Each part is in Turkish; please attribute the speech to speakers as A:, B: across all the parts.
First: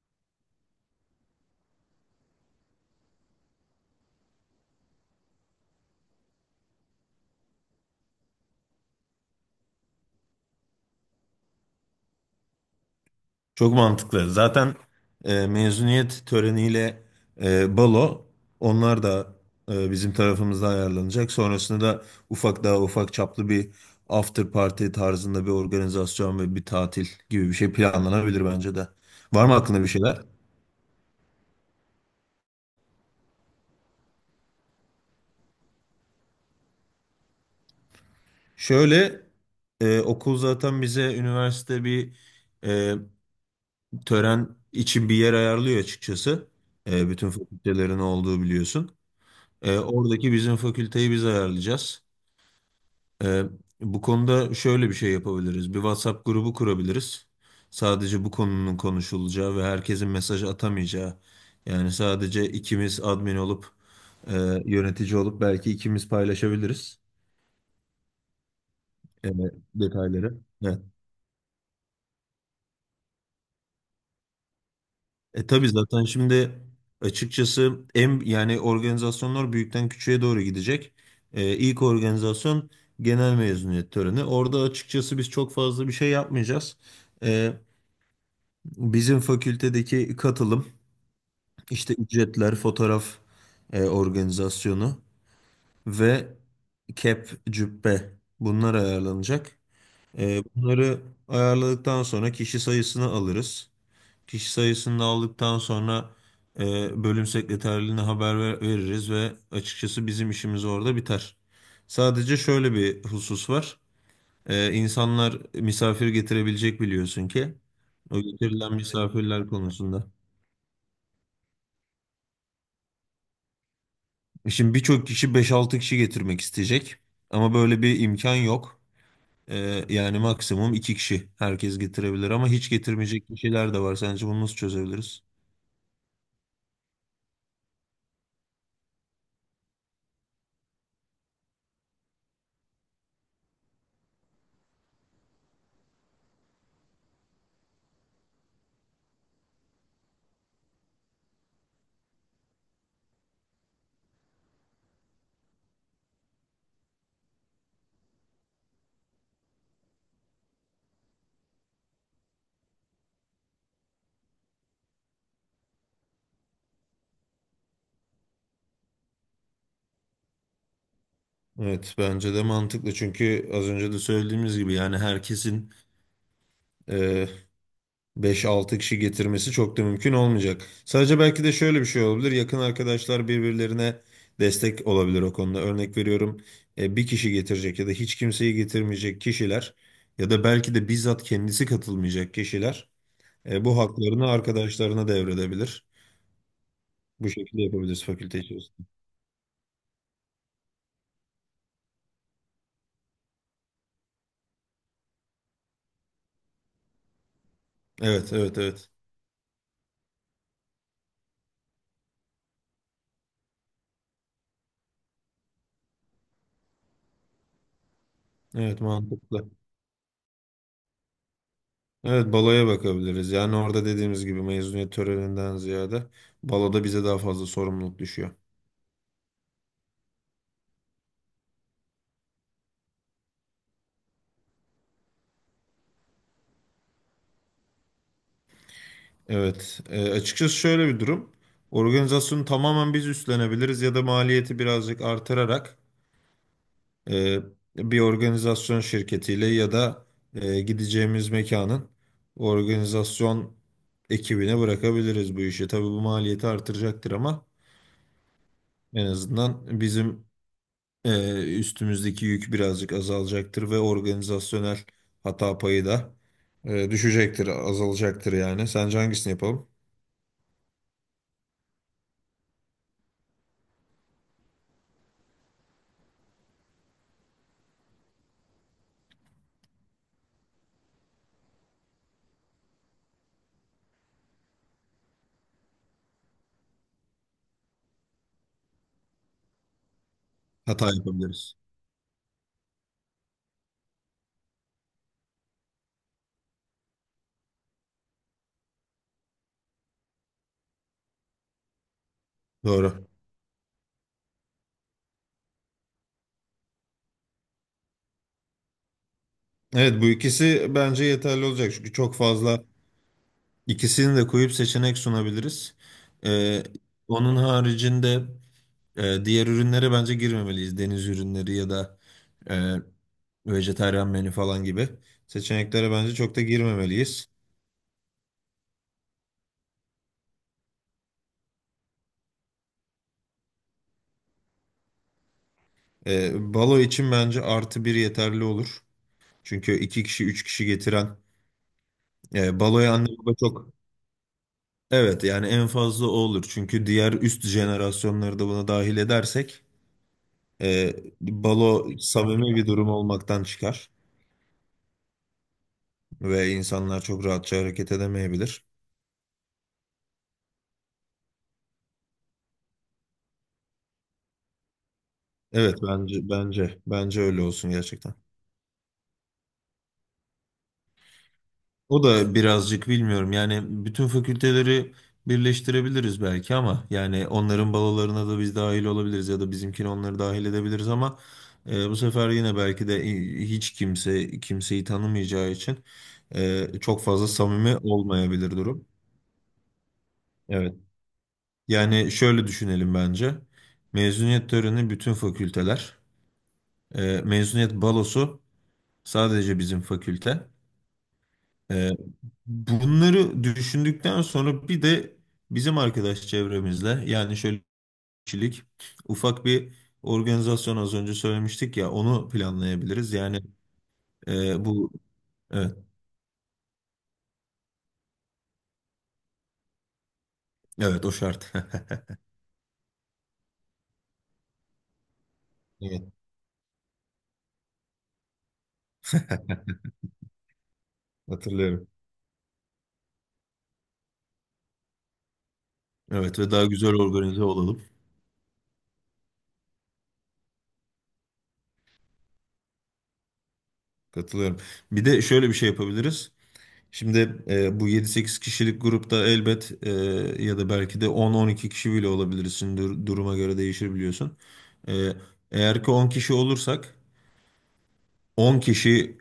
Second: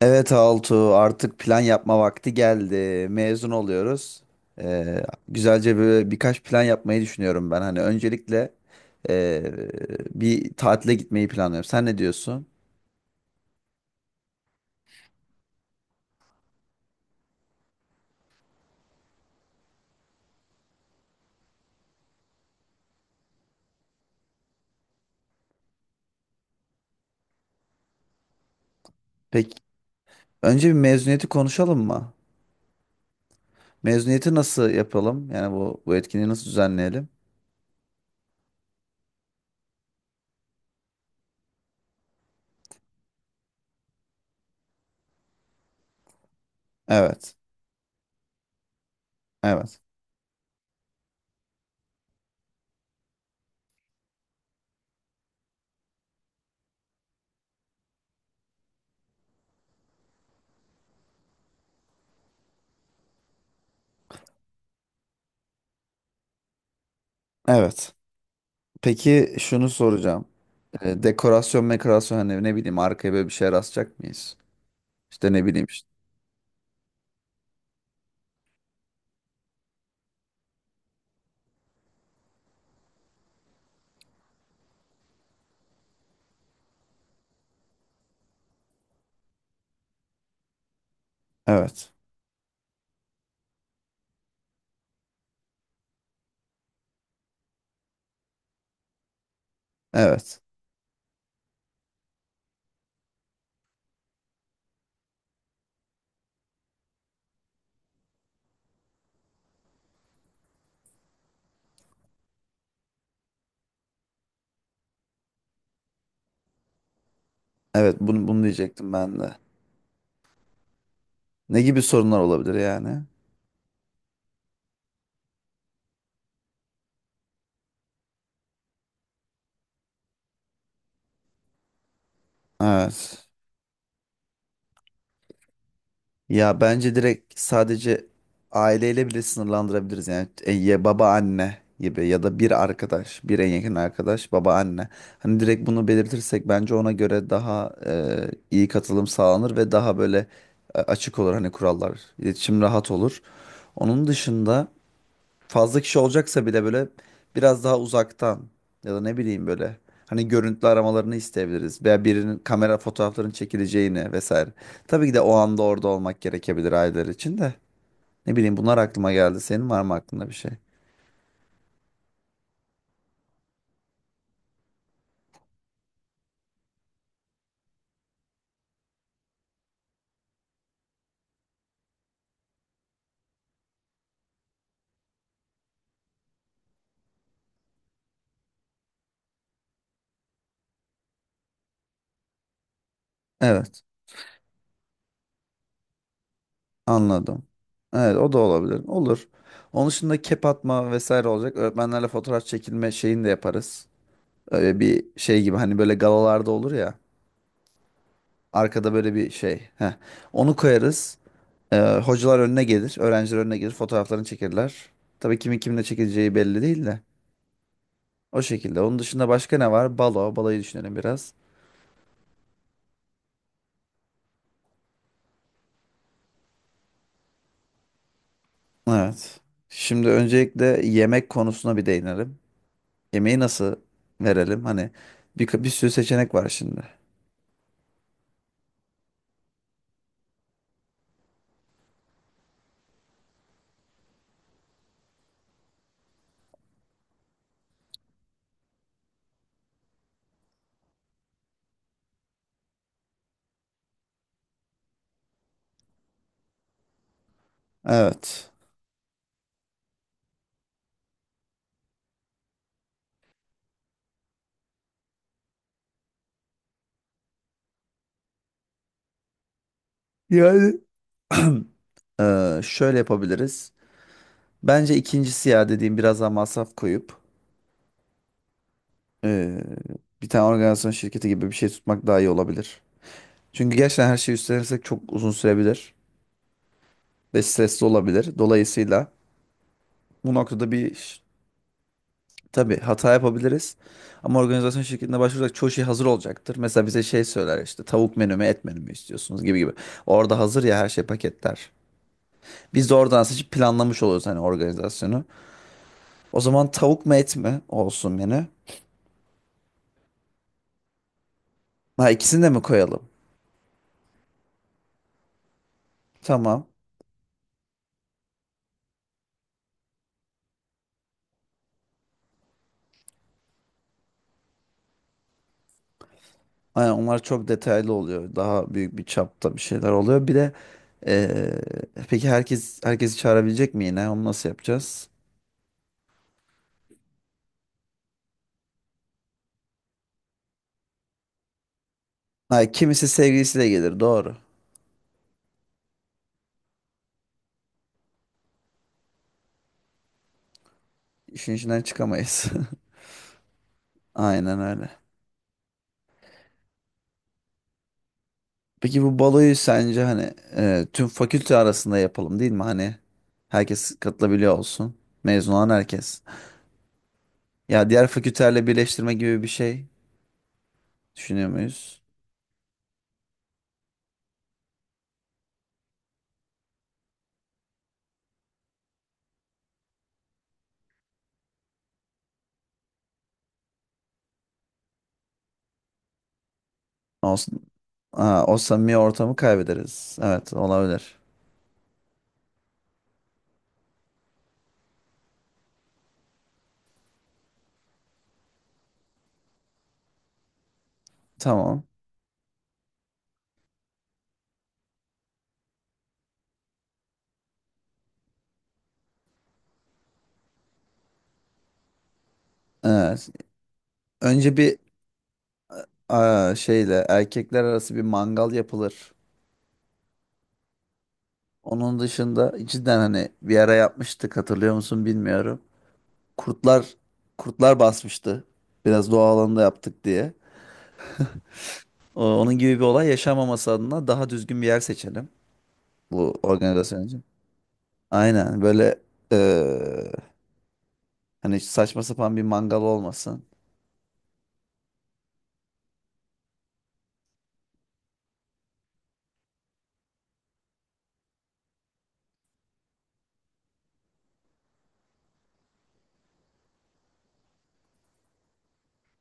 A: Evet Altuğ artık plan yapma vakti geldi. Mezun oluyoruz. Ee, Güzelce böyle birkaç plan yapmayı düşünüyorum ben. Hani öncelikle ee, bir tatile gitmeyi planlıyorum. Sen ne diyorsun?
B: Çok mantıklı. Zaten mezuniyet töreniyle balo onlar da bizim tarafımızda ayarlanacak. Sonrasında da daha ufak çaplı bir after party tarzında bir organizasyon ve bir tatil gibi bir şey planlanabilir bence de. Var
A: Peki
B: mı aklında bir şeyler?
A: önce bir mezuniyeti konuşalım mı? Mezuniyeti nasıl yapalım? Yani bu etkinliği nasıl düzenleyelim?
B: Şöyle okul zaten bize üniversite bir e, tören için bir yer ayarlıyor açıkçası. Bütün
A: Evet.
B: fakültelerin olduğu biliyorsun.
A: Evet.
B: Oradaki bizim fakülteyi biz ayarlayacağız. Ee, Bu konuda şöyle bir şey yapabiliriz. Bir WhatsApp grubu kurabiliriz. Sadece bu konunun konuşulacağı ve herkesin mesaj atamayacağı. Yani sadece ikimiz admin olup e, yönetici olup belki ikimiz paylaşabiliriz
A: Evet.
B: e,
A: Peki şunu soracağım.
B: detayları. Evet.
A: Dekorasyon mekorasyon hani ne bileyim arkaya böyle bir şey rastlayacak mıyız? İşte ne bileyim
B: Tabii
A: işte.
B: zaten şimdi açıkçası yani organizasyonlar büyükten küçüğe doğru gidecek. İlk organizasyon genel mezuniyet töreni. Orada açıkçası biz çok fazla bir şey yapmayacağız. E, Bizim fakültedeki katılım
A: Evet.
B: işte ücretler, fotoğraf organizasyonu ve kep, cübbe bunlar ayarlanacak.
A: Evet.
B: Bunları ayarladıktan sonra kişi sayısını alırız. Kişi sayısını da aldıktan sonra e, bölüm sekreterliğine haber veririz ve açıkçası bizim işimiz orada biter. Sadece şöyle bir husus var. İnsanlar misafir getirebilecek biliyorsun ki.
A: Evet
B: O
A: bunu
B: getirilen
A: diyecektim ben de.
B: misafirler konusunda.
A: Ne gibi sorunlar olabilir yani?
B: Şimdi birçok kişi beş altı kişi getirmek isteyecek. Ama böyle bir imkan yok. E, Yani maksimum 2 kişi herkes getirebilir ama hiç
A: Evet.
B: getirmeyecek kişiler de var. Sence bunu nasıl çözebiliriz?
A: Ya bence direkt sadece aileyle bile sınırlandırabiliriz yani. E, ya baba anne gibi ya da bir arkadaş, bir en yakın arkadaş baba anne. Hani direkt bunu belirtirsek bence ona göre daha e, iyi katılım sağlanır ve daha böyle e, açık olur hani kurallar. İletişim rahat olur. Onun dışında fazla kişi olacaksa bile böyle biraz daha uzaktan ya da ne bileyim böyle hani görüntülü aramalarını isteyebiliriz veya birinin kamera fotoğraflarının çekileceğini vesaire. Tabii ki de o anda orada olmak gerekebilir aileler için de. Ne bileyim bunlar aklıma geldi. Senin var mı aklında bir şey?
B: Evet, bence de mantıklı çünkü az önce de söylediğimiz gibi yani herkesin beş altı kişi getirmesi çok da mümkün olmayacak. Sadece belki de şöyle bir şey olabilir. Yakın arkadaşlar birbirlerine destek olabilir o konuda. Örnek veriyorum, bir kişi getirecek ya da hiç kimseyi getirmeyecek kişiler ya da belki de bizzat kendisi katılmayacak kişiler bu
A: Evet,
B: haklarını arkadaşlarına devredebilir. Bu
A: anladım.
B: şekilde yapabiliriz
A: Evet, o da
B: fakülte
A: olabilir.
B: içerisinde.
A: Olur. Onun dışında kep atma vesaire olacak. Öğretmenlerle fotoğraf çekilme şeyini de yaparız. Öyle bir şey gibi hani böyle galalarda olur ya.
B: Evet, evet, evet.
A: Arkada böyle bir şey. Heh. Onu koyarız. Ee, Hocalar önüne gelir, öğrenciler önüne gelir, fotoğraflarını çekirler. Tabii kimin kimle çekileceği belli değil de. O şekilde.
B: Evet,
A: Onun dışında
B: mantıklı.
A: başka ne var? Balo, balayı düşünelim biraz.
B: Evet, baloya bakabiliriz. Yani orada dediğimiz gibi mezuniyet töreninden ziyade baloda bize daha fazla sorumluluk düşüyor.
A: Evet. Şimdi öncelikle yemek konusuna bir değinelim. Yemeği nasıl verelim? Hani bir sürü seçenek var şimdi.
B: Evet, açıkçası şöyle bir durum. Organizasyonu tamamen biz üstlenebiliriz ya da maliyeti birazcık artırarak e, bir organizasyon şirketiyle ya da gideceğimiz mekanın organizasyon ekibine bırakabiliriz bu işi. Tabii bu maliyeti artıracaktır, ama
A: Evet.
B: en azından bizim üstümüzdeki yük birazcık azalacaktır ve organizasyonel hata payı da düşecektir, azalacaktır yani. Sence hangisini yapalım?
A: Yani şöyle yapabiliriz. Bence ikincisi ya dediğim biraz daha masraf koyup ee, bir tane organizasyon şirketi gibi bir şey tutmak daha iyi olabilir. Çünkü gerçekten her şeyi üstlenirsek çok uzun sürebilir ve stresli olabilir. Dolayısıyla bu noktada
B: Hata yapabiliriz.
A: tabii hata yapabiliriz. Ama organizasyon şirketine başvuracak çoğu şey hazır olacaktır. Mesela bize şey söyler işte tavuk menü mü et menü mü istiyorsunuz gibi gibi. Orada hazır ya her şey paketler. Biz de
B: Doğru.
A: oradan seçip planlamış oluyoruz hani organizasyonu. O zaman tavuk mu et mi olsun menü?
B: Evet, bu ikisi bence yeterli olacak çünkü
A: Ha
B: çok
A: ikisini de mi
B: fazla
A: koyalım?
B: ikisini de koyup seçenek sunabiliriz. Ee,
A: Tamam.
B: Onun haricinde diğer ürünlere bence girmemeliyiz. Deniz ürünleri ya da e, vejetaryen menü falan gibi seçeneklere bence çok da
A: Aynen onlar
B: girmemeliyiz.
A: çok detaylı oluyor. Daha büyük bir çapta bir şeyler oluyor. Bir de eee, peki herkes herkesi çağırabilecek mi yine? Onu nasıl yapacağız?
B: Balo için bence artı bir yeterli olur. Çünkü iki kişi üç kişi getiren
A: Ay,
B: baloya
A: kimisi
B: anne baba
A: sevgilisiyle
B: çok,
A: gelir doğru.
B: evet, yani en fazla o olur. Çünkü diğer üst jenerasyonları da buna dahil edersek E,
A: İşin içinden
B: balo
A: çıkamayız.
B: samimi bir durum olmaktan çıkar
A: Aynen öyle.
B: ve insanlar çok rahatça hareket edemeyebilir.
A: Peki bu baloyu sence hani e, tüm fakülte arasında yapalım değil mi? Hani herkes katılabiliyor olsun. Mezun olan
B: Evet,
A: herkes.
B: bence öyle olsun
A: Ya diğer
B: gerçekten.
A: fakültelerle birleştirme gibi bir şey düşünüyor muyuz?
B: O da birazcık bilmiyorum, yani bütün fakülteleri birleştirebiliriz belki, ama yani onların balolarına da biz dahil olabiliriz ya da bizimkini onları dahil edebiliriz ama bu sefer yine belki de hiç kimse kimseyi tanımayacağı için çok fazla
A: Olsun.
B: samimi
A: Aa,
B: olmayabilir
A: o
B: durum.
A: samimi ortamı kaybederiz. Evet
B: Evet.
A: olabilir.
B: Yani şöyle düşünelim bence. Mezuniyet töreni bütün fakülteler. Mezuniyet balosu sadece bizim fakülte.
A: Tamam.
B: Ee, Bunları düşündükten sonra bir de bizim arkadaş çevremizle, yani şöyle kişilik ufak bir organizasyon az önce söylemiştik ya, onu planlayabiliriz.
A: Evet.
B: Yani
A: Önce bir
B: bu, evet,
A: aa, şeyle erkekler arası bir mangal yapılır.
B: evet o şart.
A: Onun dışında cidden hani bir ara yapmıştık hatırlıyor musun bilmiyorum.
B: Evet,
A: kurtlar kurtlar basmıştı. Biraz doğa alanında yaptık diye.
B: hatırlıyorum.
A: Onun gibi bir olay yaşanmaması adına daha düzgün bir yer seçelim bu
B: Evet, ve daha güzel
A: organizasyon için.
B: organize olalım.
A: Aynen böyle eee, hani saçma sapan bir mangal olmasın.
B: Katılıyorum. Bir de şöyle bir şey yapabiliriz. Şimdi bu yedi sekiz kişilik grupta elbet, ya da belki de on on iki kişi bile olabilirsin. Duruma göre değişir biliyorsun. E, Eğer ki 10 kişi olursak, 10 kişi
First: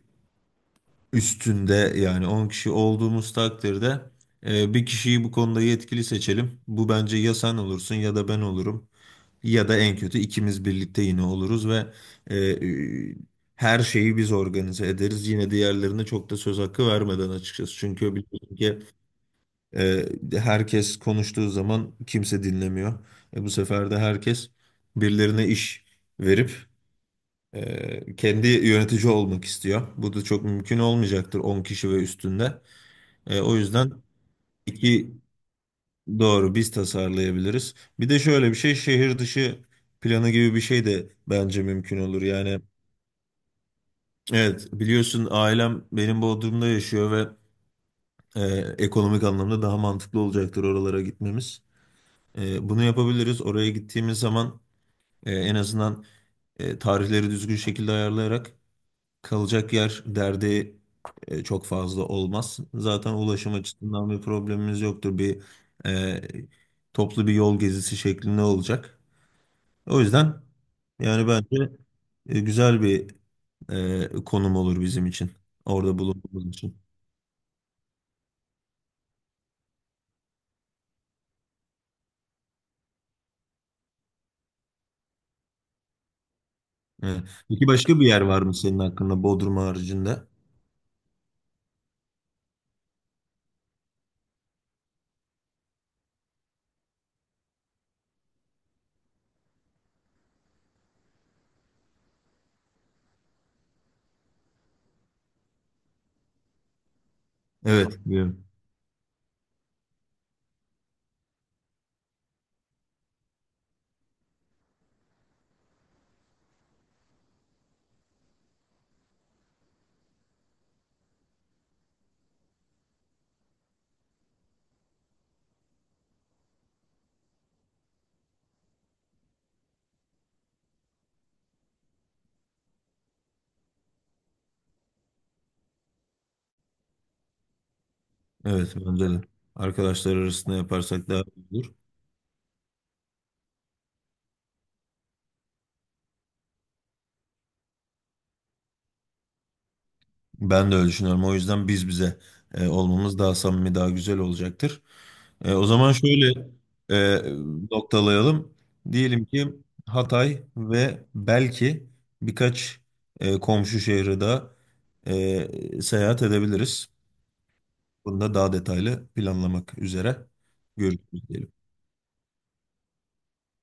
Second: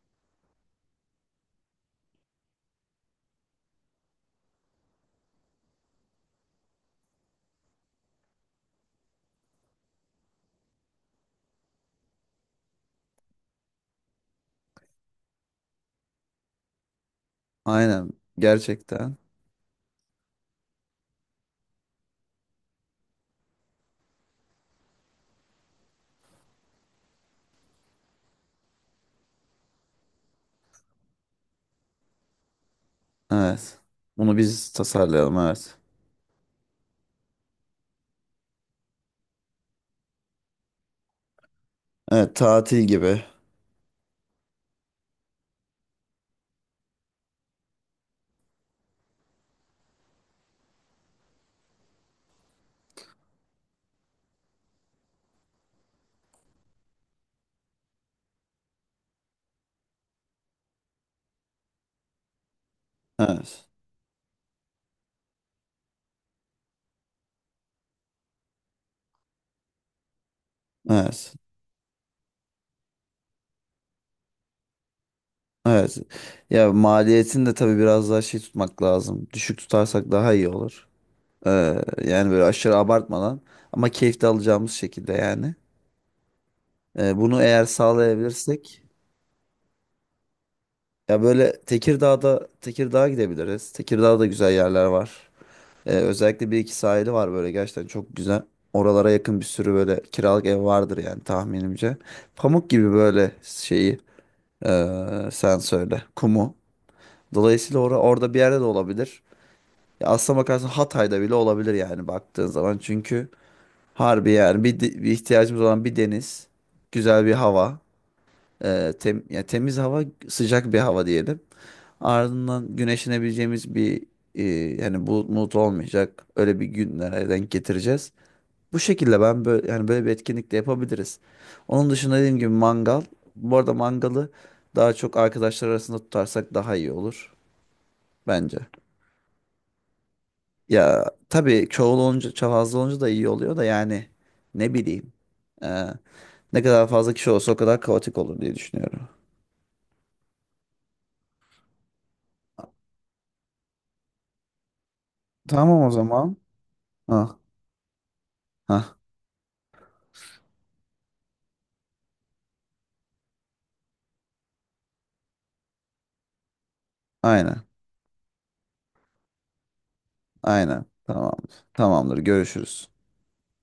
B: üstünde yani 10 kişi olduğumuz takdirde, bir kişiyi bu konuda yetkili seçelim. Bu bence ya sen olursun ya da ben olurum. Ya da en kötü ikimiz birlikte yine oluruz ve e, e, her şeyi biz organize ederiz. Yine diğerlerine çok da söz hakkı vermeden açıkçası.
A: Aynen
B: Çünkü biliyorsun ki,
A: gerçekten.
B: E, herkes konuştuğu zaman kimse dinlemiyor. Bu sefer de herkes birilerine iş verip kendi yönetici olmak istiyor. Bu da çok mümkün olmayacaktır 10 kişi ve üstünde. O
A: Evet.
B: yüzden
A: Bunu biz
B: iki,
A: tasarlayalım evet.
B: doğru, biz tasarlayabiliriz. Bir de şöyle bir şey, şehir dışı planı gibi bir şey de bence mümkün olur.
A: Evet
B: Yani
A: tatil gibi.
B: evet, biliyorsun ailem benim Bodrum'da yaşıyor ve e, ekonomik anlamda daha mantıklı olacaktır oralara gitmemiz. Bunu yapabiliriz. Oraya gittiğimiz zaman en azından tarihleri düzgün şekilde ayarlayarak kalacak yer derdi çok fazla olmaz. Zaten ulaşım
A: Evet.
B: açısından bir problemimiz yoktur. E, Toplu bir yol gezisi şeklinde olacak. O yüzden yani
A: Evet.
B: bence güzel bir konum olur bizim için.
A: Evet.
B: Orada bulunduğumuz
A: Ya
B: için.
A: maliyetini de tabii biraz daha şey tutmak lazım. Düşük tutarsak daha iyi olur. Ee, Yani böyle aşırı abartmadan ama keyif de alacağımız şekilde yani.
B: Evet.
A: Bunu eğer
B: Peki başka bir yer var mı senin
A: sağlayabilirsek
B: hakkında Bodrum haricinde?
A: ya böyle Tekirdağ'a gidebiliriz. Tekirdağ'da güzel yerler var. Özellikle bir iki sahili var böyle gerçekten çok güzel. Oralara yakın bir sürü böyle kiralık ev vardır yani tahminimce. Pamuk gibi böyle şeyi sen söyle kumu. Dolayısıyla
B: Evet.
A: orada bir yerde de olabilir. Ya aslına bakarsan Hatay'da bile olabilir yani baktığın zaman. Çünkü harbi yani bir ihtiyacımız olan bir deniz, güzel bir hava, ya temiz hava, sıcak bir hava diyelim. Ardından güneşlenebileceğimiz bir e, yani bulut bulut olmayacak öyle bir günlere denk getireceğiz. Bu şekilde ben böyle yani böyle bir etkinlik de yapabiliriz. Onun dışında dediğim gibi mangal. Bu arada mangalı daha çok arkadaşlar arasında tutarsak daha iyi olur bence.
B: Evet, bence de. Arkadaşlar arasında
A: Ya
B: yaparsak daha iyi
A: tabii
B: olur.
A: çoğul olunca, fazla olunca da iyi oluyor da yani ne bileyim. e, Ne kadar fazla kişi olsa o kadar kaotik olur diye düşünüyorum.
B: Ben de öyle düşünüyorum. O yüzden biz bize olmamız daha samimi, daha güzel olacaktır. O
A: Tamam o
B: zaman
A: zaman.
B: şöyle e,
A: Ha,
B: noktalayalım.
A: ha,
B: Diyelim ki Hatay ve belki birkaç komşu şehri daha seyahat edebiliriz.
A: aynen,
B: Bunu da daha detaylı planlamak üzere
A: aynen.
B: görüşürüz diyelim.
A: Tamamdır. Tamamdır. Görüşürüz.